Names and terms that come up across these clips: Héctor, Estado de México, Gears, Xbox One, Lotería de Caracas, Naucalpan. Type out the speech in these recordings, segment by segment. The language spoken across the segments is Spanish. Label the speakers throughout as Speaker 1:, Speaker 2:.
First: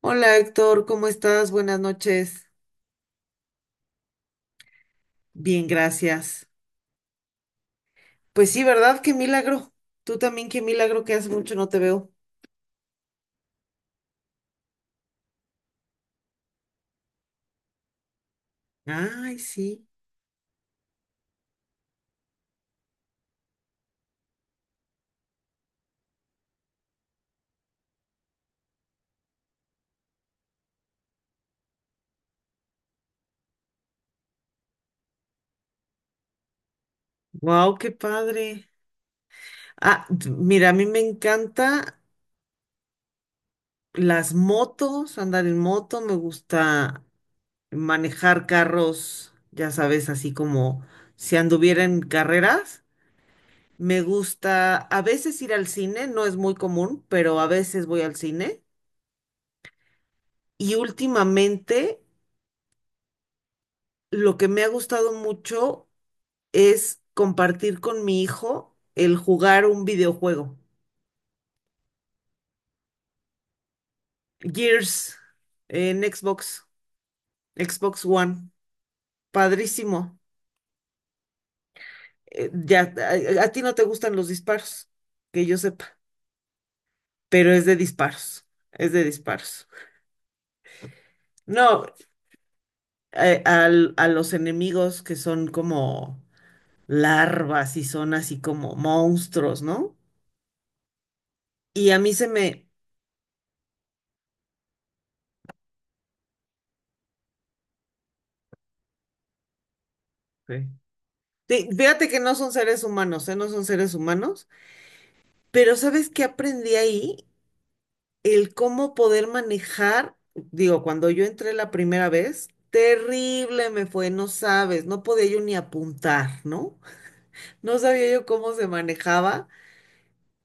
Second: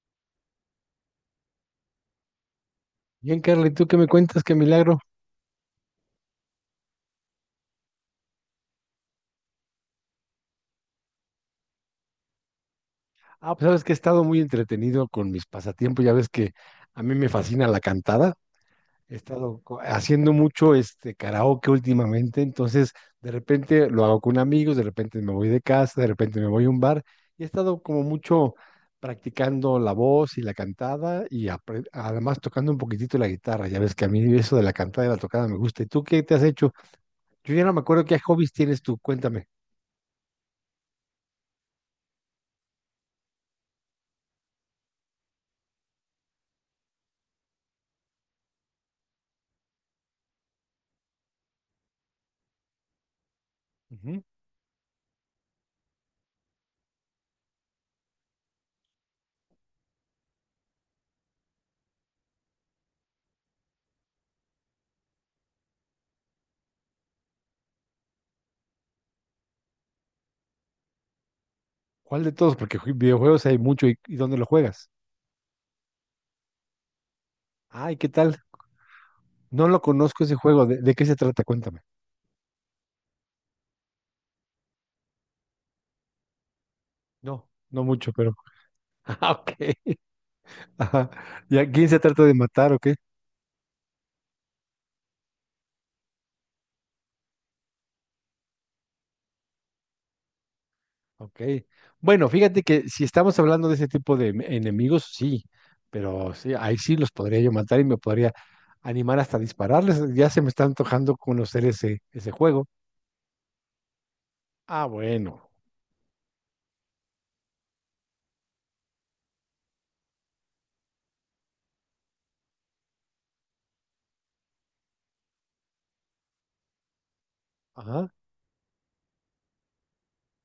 Speaker 1: Hola Héctor, ¿cómo estás? Buenas noches.
Speaker 2: Bien, Carly, ¿tú qué me cuentas? ¿Qué milagro?
Speaker 1: Bien, gracias. Pues sí, ¿verdad? Qué milagro. Tú también, qué milagro que hace mucho no te veo.
Speaker 2: Pues sabes que he estado muy entretenido con mis pasatiempos. Ya ves que a mí me fascina la cantada. He
Speaker 1: Ay,
Speaker 2: estado
Speaker 1: sí.
Speaker 2: haciendo mucho este karaoke últimamente, entonces de repente lo hago con amigos, de repente me voy de casa, de repente me voy a un bar y he estado como mucho practicando la voz y la cantada y además tocando un poquitito la guitarra. Ya ves que a mí eso de la cantada y la tocada me gusta. ¿Y tú qué te has hecho? Yo ya no
Speaker 1: Wow,
Speaker 2: me
Speaker 1: qué
Speaker 2: acuerdo qué hobbies
Speaker 1: padre.
Speaker 2: tienes tú, cuéntame.
Speaker 1: Ah, mira, a mí me encanta las motos, andar en moto, me gusta manejar carros, ya sabes, así como si anduviera en carreras. Me
Speaker 2: Ujú.
Speaker 1: gusta a veces ir al cine, no es muy común, pero a veces voy al cine. Y últimamente lo que me ha gustado mucho es compartir con mi hijo el jugar un videojuego.
Speaker 2: ¿Cuál de todos? Porque videojuegos hay mucho. ¿Y dónde lo juegas?
Speaker 1: Gears en Xbox,
Speaker 2: Ay,
Speaker 1: Xbox
Speaker 2: ¿qué tal?
Speaker 1: One.
Speaker 2: No lo
Speaker 1: Padrísimo.
Speaker 2: conozco ese juego. ¿De qué se trata? Cuéntame.
Speaker 1: Ya, a ti no te gustan los disparos, que yo sepa,
Speaker 2: No,
Speaker 1: pero es de
Speaker 2: no mucho, pero.
Speaker 1: disparos. Es de
Speaker 2: Ah, ok.
Speaker 1: disparos.
Speaker 2: Ajá. ¿Y a
Speaker 1: No,
Speaker 2: quién se trata de matar o qué?
Speaker 1: a los enemigos que son como larvas y son así como monstruos, ¿no?
Speaker 2: Ok.
Speaker 1: Y a mí se
Speaker 2: Bueno, fíjate
Speaker 1: me...
Speaker 2: que si estamos hablando de ese tipo de enemigos, sí. Pero sí, ahí sí los podría yo matar y me podría animar hasta dispararles. Ya se me está
Speaker 1: Sí.
Speaker 2: antojando conocer
Speaker 1: Sí,
Speaker 2: ese,
Speaker 1: fíjate que
Speaker 2: ese
Speaker 1: no son
Speaker 2: juego.
Speaker 1: seres humanos, ¿eh? No son seres humanos,
Speaker 2: Ah, bueno.
Speaker 1: pero ¿sabes qué aprendí ahí? El cómo poder manejar, digo, cuando yo entré la primera vez, terrible me fue, no sabes, no podía yo ni apuntar, ¿no? No sabía
Speaker 2: Ajá.
Speaker 1: yo cómo se manejaba,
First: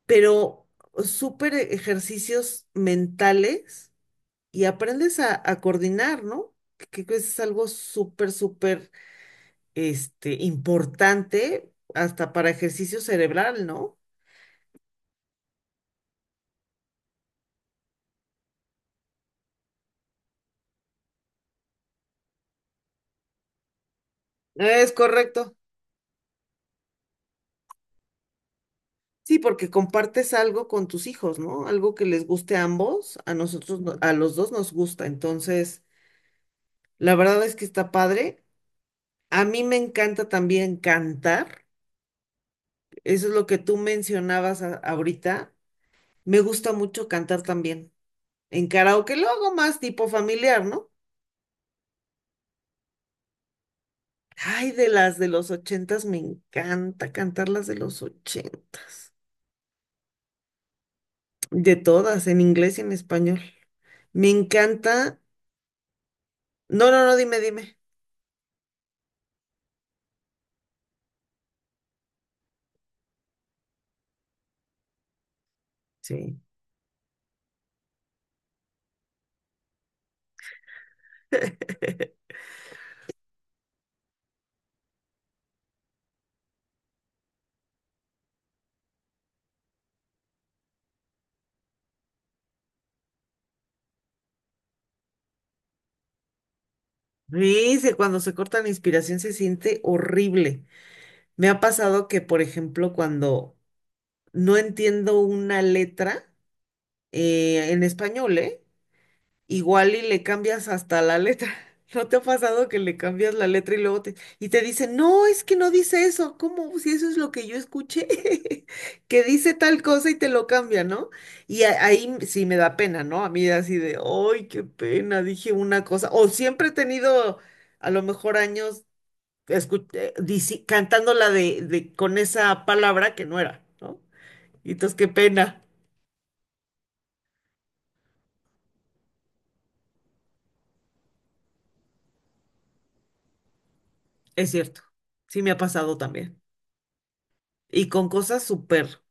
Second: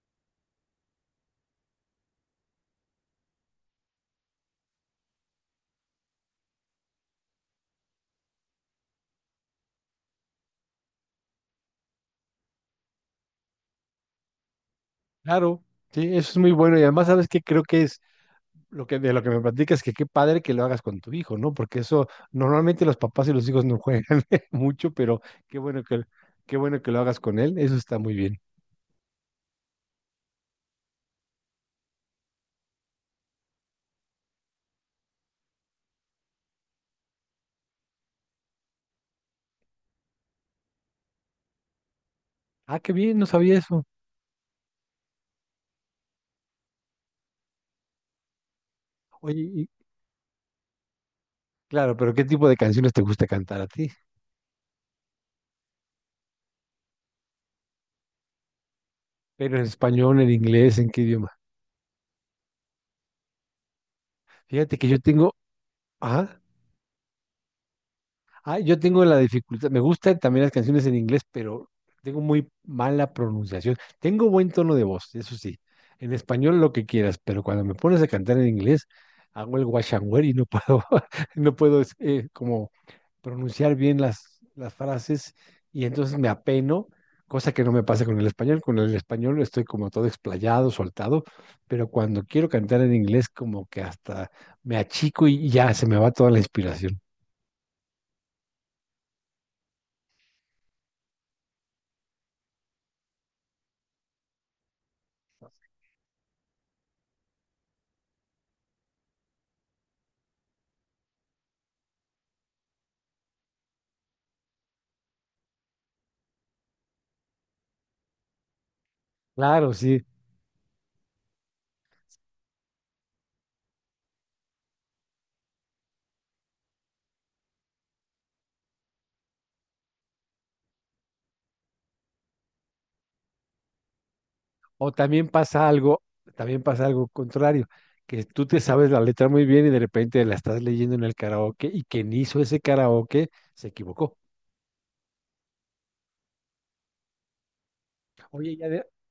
Speaker 1: pero súper ejercicios mentales y aprendes a coordinar, ¿no? Que es algo súper, súper, importante hasta para ejercicio cerebral, ¿no?
Speaker 2: Claro. Sí, eso es muy bueno. Y además, ¿sabes qué? Creo que es lo que, de lo que me platicas, que qué padre que lo hagas con tu hijo, ¿no? Porque eso, normalmente los papás y los hijos no juegan
Speaker 1: Es
Speaker 2: mucho, pero
Speaker 1: correcto.
Speaker 2: qué bueno que, qué bueno que lo hagas con él, eso está muy bien.
Speaker 1: Sí, porque compartes algo con tus hijos, ¿no? Algo que les guste a ambos, a nosotros, a los dos nos gusta. Entonces, la verdad es que está padre. A mí me encanta también cantar.
Speaker 2: Ah, qué bien, no
Speaker 1: Eso es lo que
Speaker 2: sabía
Speaker 1: tú
Speaker 2: eso.
Speaker 1: mencionabas ahorita. Me gusta mucho cantar también. En karaoke lo
Speaker 2: Oye,
Speaker 1: hago más tipo familiar, ¿no?
Speaker 2: claro, pero ¿qué tipo de canciones te gusta cantar a ti?
Speaker 1: Ay, de las de los ochentas, me encanta cantar las de los ochentas.
Speaker 2: Pero en español, en inglés, ¿en qué idioma?
Speaker 1: De todas, en inglés y en español. Me
Speaker 2: Fíjate que yo
Speaker 1: encanta.
Speaker 2: tengo, ajá.
Speaker 1: No, dime, dime.
Speaker 2: Ah, yo tengo la dificultad, me gustan también las canciones en inglés, pero tengo muy mala pronunciación. Tengo buen tono de voz, eso sí. En
Speaker 1: Sí.
Speaker 2: español lo que quieras, pero cuando me pones a cantar en inglés, hago el wash and wear y no puedo, no puedo como pronunciar bien las frases y entonces me apeno, cosa que no me pasa con el español. Con el español estoy como todo explayado, soltado, pero cuando quiero cantar en inglés, como que hasta me achico y ya se me va toda la inspiración.
Speaker 1: Dice, cuando se corta la inspiración se siente horrible. Me ha pasado que, por ejemplo, cuando no entiendo una letra en español, ¿eh? Igual y le cambias hasta la letra. ¿No te ha pasado que le cambias la letra y luego y te dicen, no, es que no dice eso? ¿Cómo? Si eso es lo que yo escuché, que dice
Speaker 2: Claro,
Speaker 1: tal
Speaker 2: sí.
Speaker 1: cosa y te lo cambia, ¿no? Y ahí sí me da pena, ¿no? A mí así de, ay, qué pena, dije una cosa. O siempre he tenido, a lo mejor años, cantándola con esa palabra que no era, ¿no? Y
Speaker 2: O
Speaker 1: entonces, qué pena.
Speaker 2: también pasa algo contrario, que tú te sabes la letra muy bien y de repente la estás leyendo en el karaoke y quien hizo ese karaoke se equivocó.
Speaker 1: Es cierto, sí me ha pasado también. Y con cosas
Speaker 2: Oye, y
Speaker 1: súper.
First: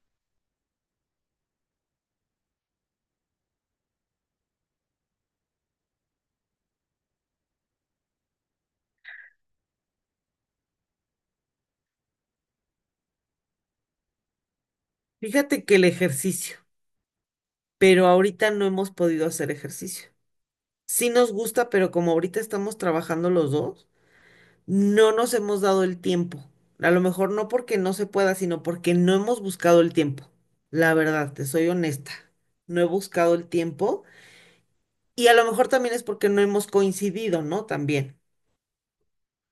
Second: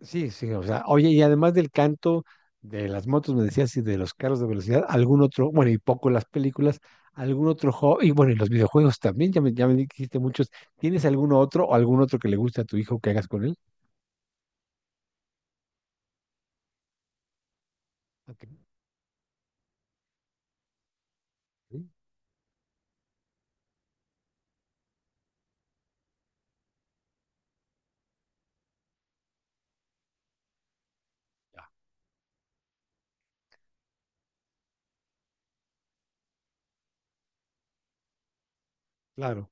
Speaker 2: sí, sí, o sea, oye, y además del canto de las motos, me decías, y de los carros de velocidad, algún otro, bueno, y poco las películas, algún otro hobby, y bueno, y los videojuegos también, ya me dijiste muchos. ¿Tienes algún otro o algún otro que le guste a tu hijo que hagas con él?
Speaker 1: Fíjate que el ejercicio, pero
Speaker 2: Ok,
Speaker 1: ahorita no hemos podido hacer ejercicio. Sí nos gusta,
Speaker 2: sí,
Speaker 1: pero como ahorita estamos trabajando los dos, no nos hemos dado el tiempo. A lo mejor no porque no se pueda, sino porque no hemos buscado el tiempo. La verdad, te
Speaker 2: ya.
Speaker 1: soy honesta, no he buscado el tiempo y a lo mejor también es porque no hemos coincidido, ¿no? También.
Speaker 2: Claro.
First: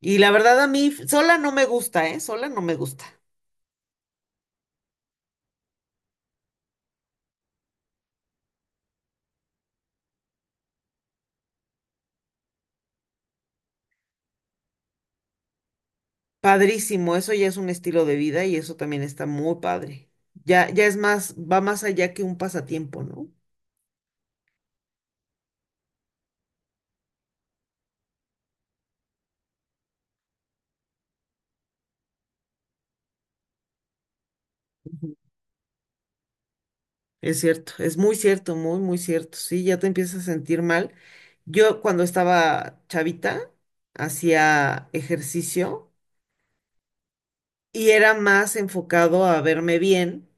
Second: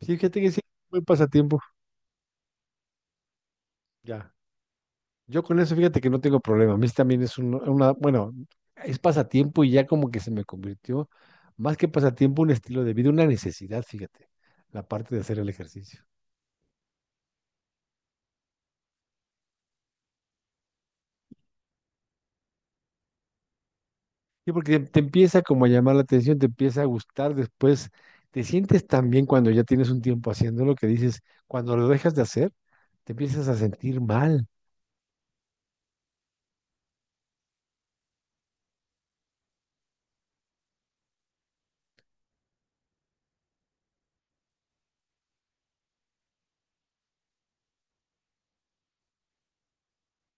Speaker 2: Sí,
Speaker 1: Y la
Speaker 2: fíjate que
Speaker 1: verdad
Speaker 2: sí,
Speaker 1: a mí
Speaker 2: buen
Speaker 1: sola no
Speaker 2: pasatiempo.
Speaker 1: me gusta, ¿eh? Sola no me gusta.
Speaker 2: Ya. Yo con eso, fíjate que no tengo problema. A mí también es una, bueno, es pasatiempo y ya como que se me convirtió, más que pasatiempo, un estilo de vida, una necesidad, fíjate, la parte de hacer el ejercicio.
Speaker 1: Padrísimo, eso ya es un estilo de vida y eso también está muy padre. Ya, ya es más, va más allá que un pasatiempo, ¿no?
Speaker 2: Sí, porque te, empieza como a llamar la atención, te empieza a gustar, después te sientes tan bien cuando ya tienes un tiempo haciendo lo que dices, cuando lo dejas de hacer, te empiezas a sentir mal.
Speaker 1: Ujú. Es cierto, es muy cierto, muy, muy cierto. Sí, ya te empiezas a sentir mal. Yo cuando estaba chavita hacía ejercicio y era más enfocado a verme bien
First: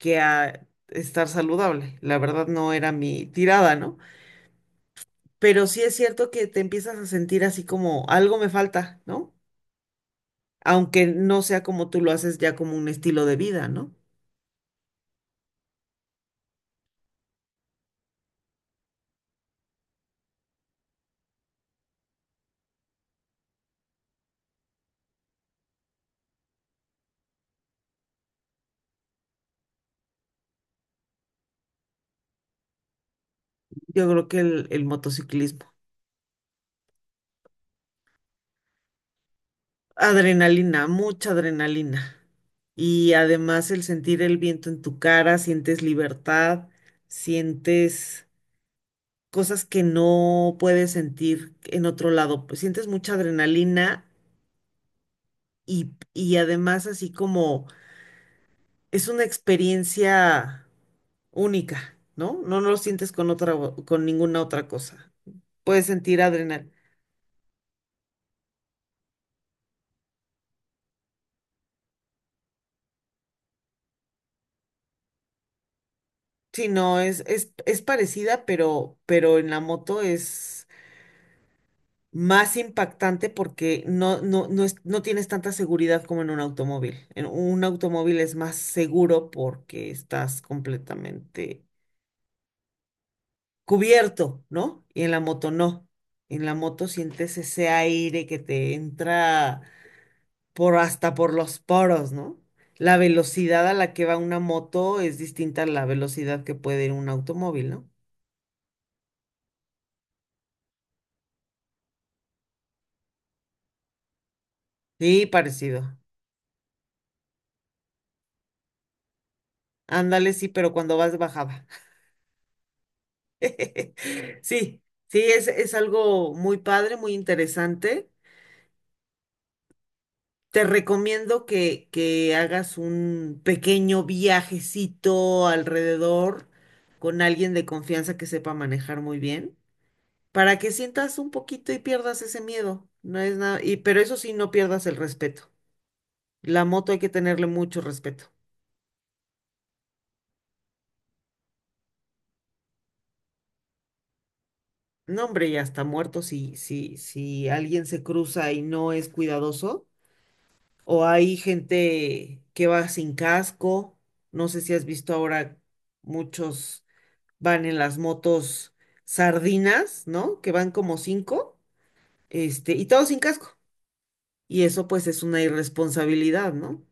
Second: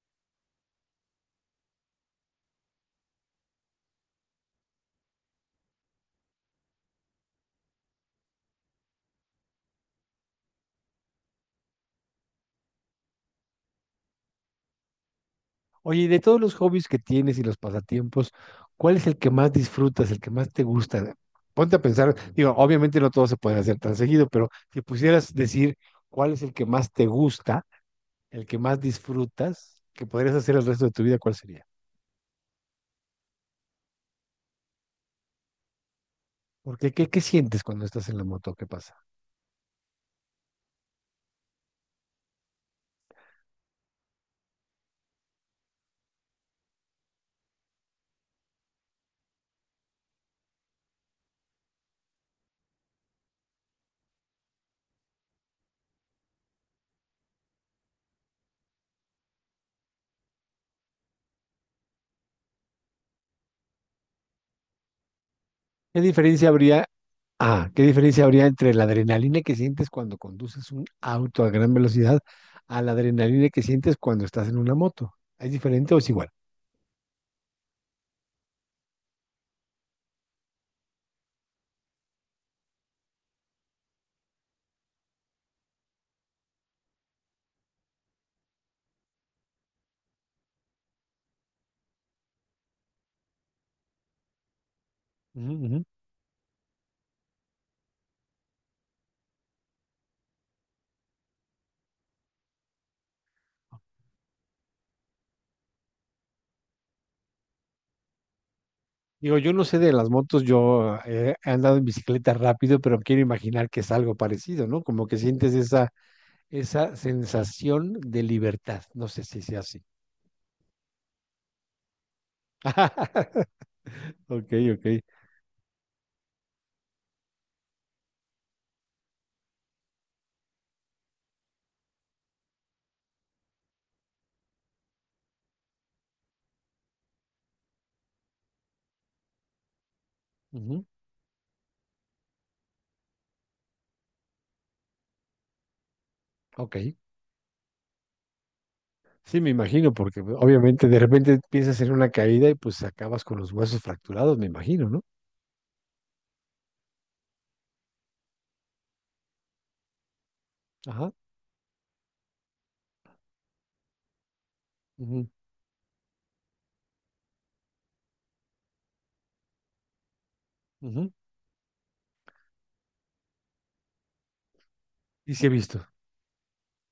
Speaker 1: que a estar saludable. La verdad no era mi tirada, ¿no? Pero sí es cierto que te empiezas a sentir así como algo me falta, ¿no? Aunque no sea como tú lo haces ya como un estilo de vida, ¿no?
Speaker 2: Oye, y de todos los hobbies que tienes y los pasatiempos, ¿cuál es el que más disfrutas, el que más te gusta? Ponte a pensar, digo, obviamente no todos se pueden hacer tan seguido, pero si pudieras decir cuál es el que más te gusta, el que más disfrutas, que podrías hacer el resto de tu vida, ¿cuál sería?
Speaker 1: Yo creo que el motociclismo.
Speaker 2: Porque, ¿qué sientes cuando estás en la moto? ¿Qué pasa?
Speaker 1: Adrenalina, mucha adrenalina. Y además el sentir el viento en tu cara, sientes libertad, sientes cosas que no puedes sentir en otro lado. Pues sientes mucha adrenalina y además así como es una experiencia única, ¿no? No, no lo sientes con otra, con ninguna otra cosa. Puedes
Speaker 2: ¿Qué
Speaker 1: sentir
Speaker 2: diferencia
Speaker 1: adrenalina.
Speaker 2: habría? Ah, ¿qué diferencia habría entre la adrenalina que sientes cuando conduces un auto a gran velocidad a la adrenalina que sientes cuando estás en una moto? ¿Es diferente o es igual?
Speaker 1: Sí, no, es parecida, pero en la moto es más impactante porque no tienes tanta seguridad como en un automóvil. En un automóvil es más seguro porque estás completamente cubierto, ¿no? Y en la moto
Speaker 2: Ujú, ujú.
Speaker 1: no. En la moto sientes ese aire que te entra por hasta por los poros, ¿no? La velocidad a la que va una moto es distinta a la velocidad que puede ir un automóvil, ¿no?
Speaker 2: Digo, yo no sé de las motos, yo he andado en bicicleta rápido, pero quiero imaginar que es algo parecido, ¿no? Como que
Speaker 1: Sí,
Speaker 2: sientes
Speaker 1: parecido.
Speaker 2: esa sensación de libertad. No sé si sea así.
Speaker 1: Ándale, sí, pero cuando vas bajaba.
Speaker 2: Ok,
Speaker 1: Sí,
Speaker 2: ok.
Speaker 1: sí, es algo muy padre, muy interesante. Te recomiendo que hagas un pequeño viajecito alrededor con alguien de confianza que sepa manejar muy bien, para que
Speaker 2: Ujú.
Speaker 1: sientas un poquito y pierdas ese miedo. No es nada, y, pero eso sí, no pierdas el respeto. La
Speaker 2: Ok.
Speaker 1: moto hay que tenerle mucho respeto.
Speaker 2: Sí, me imagino, porque pues, obviamente de repente piensas en una caída y pues acabas con los huesos fracturados, me imagino, ¿no?
Speaker 1: No, hombre, ya está muerto si alguien se cruza y no es cuidadoso. O
Speaker 2: Ajá.
Speaker 1: hay gente que va sin casco. No sé si has visto
Speaker 2: Ujú,
Speaker 1: ahora muchos van en las motos sardinas, ¿no? Que van como
Speaker 2: ujú.
Speaker 1: cinco, y todos sin casco. Y eso pues es
Speaker 2: Y
Speaker 1: una
Speaker 2: sí he visto.
Speaker 1: irresponsabilidad, ¿no?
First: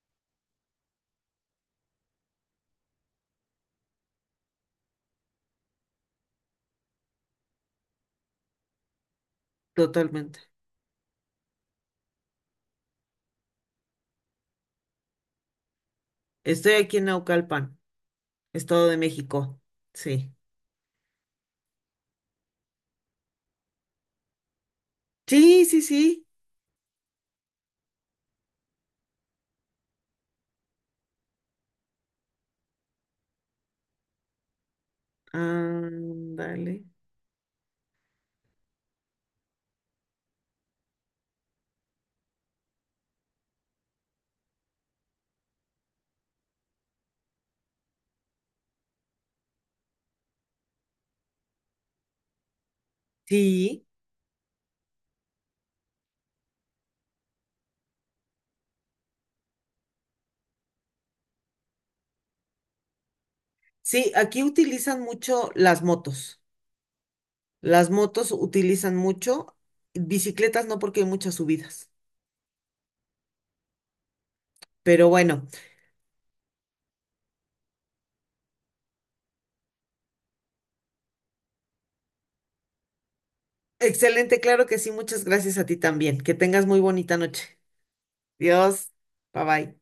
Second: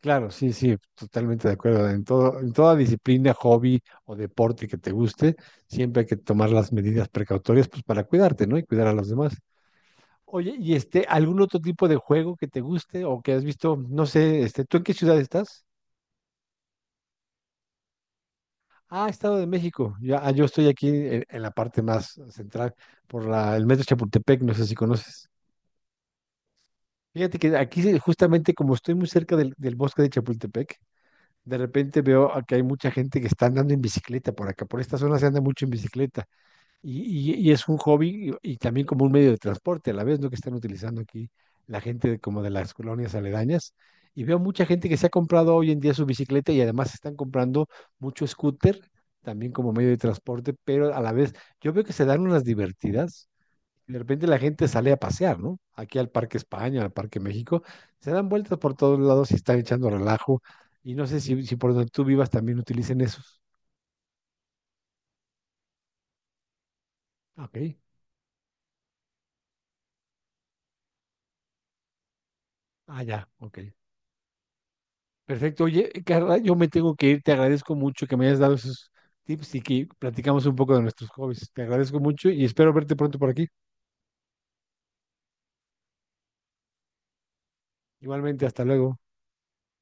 Speaker 2: Claro, sí, sí, totalmente de acuerdo. En todo, en toda disciplina, hobby o deporte que te guste, siempre hay que tomar las medidas precautorias pues para cuidarte, ¿no? Y cuidar a los demás.
Speaker 1: Totalmente.
Speaker 2: Oye, ¿y este algún otro tipo de juego que te guste o que has visto? No sé, este, ¿tú en qué ciudad estás?
Speaker 1: Estoy aquí en Naucalpan, Estado de
Speaker 2: Ah, Estado de
Speaker 1: México.
Speaker 2: México. Ya, ah,
Speaker 1: Sí.
Speaker 2: yo estoy aquí en la parte más central por el metro Chapultepec, no sé si conoces.
Speaker 1: Sí, sí, sí.
Speaker 2: Fíjate que aquí sí, justamente como estoy muy cerca del bosque de Chapultepec, de repente veo a que hay mucha gente que está andando en bicicleta por acá, por esta zona se anda mucho en bicicleta
Speaker 1: Ándale.
Speaker 2: y, y es un hobby y también como un medio de transporte a la vez, ¿no? Que están utilizando aquí la gente como de las colonias aledañas. Y veo mucha gente que se ha comprado hoy en día su bicicleta y además están comprando mucho scooter también como medio de transporte, pero a la vez yo veo que se dan unas divertidas
Speaker 1: Sí,
Speaker 2: y de repente la gente sale a pasear, ¿no? Aquí al Parque España, al Parque México, se dan vueltas por todos lados y están echando relajo. Y no sé si, si por donde tú vivas también utilicen esos.
Speaker 1: sí, aquí utilizan mucho las motos.
Speaker 2: Ok.
Speaker 1: Las motos utilizan mucho, bicicletas no porque hay muchas subidas.
Speaker 2: Ah, ya, ok.
Speaker 1: Pero bueno,
Speaker 2: Perfecto. Oye, Carla, yo me tengo que ir. Te agradezco mucho que me hayas dado esos tips y que platicamos un poco de nuestros hobbies. Te agradezco mucho y espero verte pronto por aquí.
Speaker 1: excelente, claro que sí, muchas gracias a ti también. Que tengas muy bonita noche.
Speaker 2: Igualmente, hasta
Speaker 1: Dios,
Speaker 2: luego.
Speaker 1: bye bye.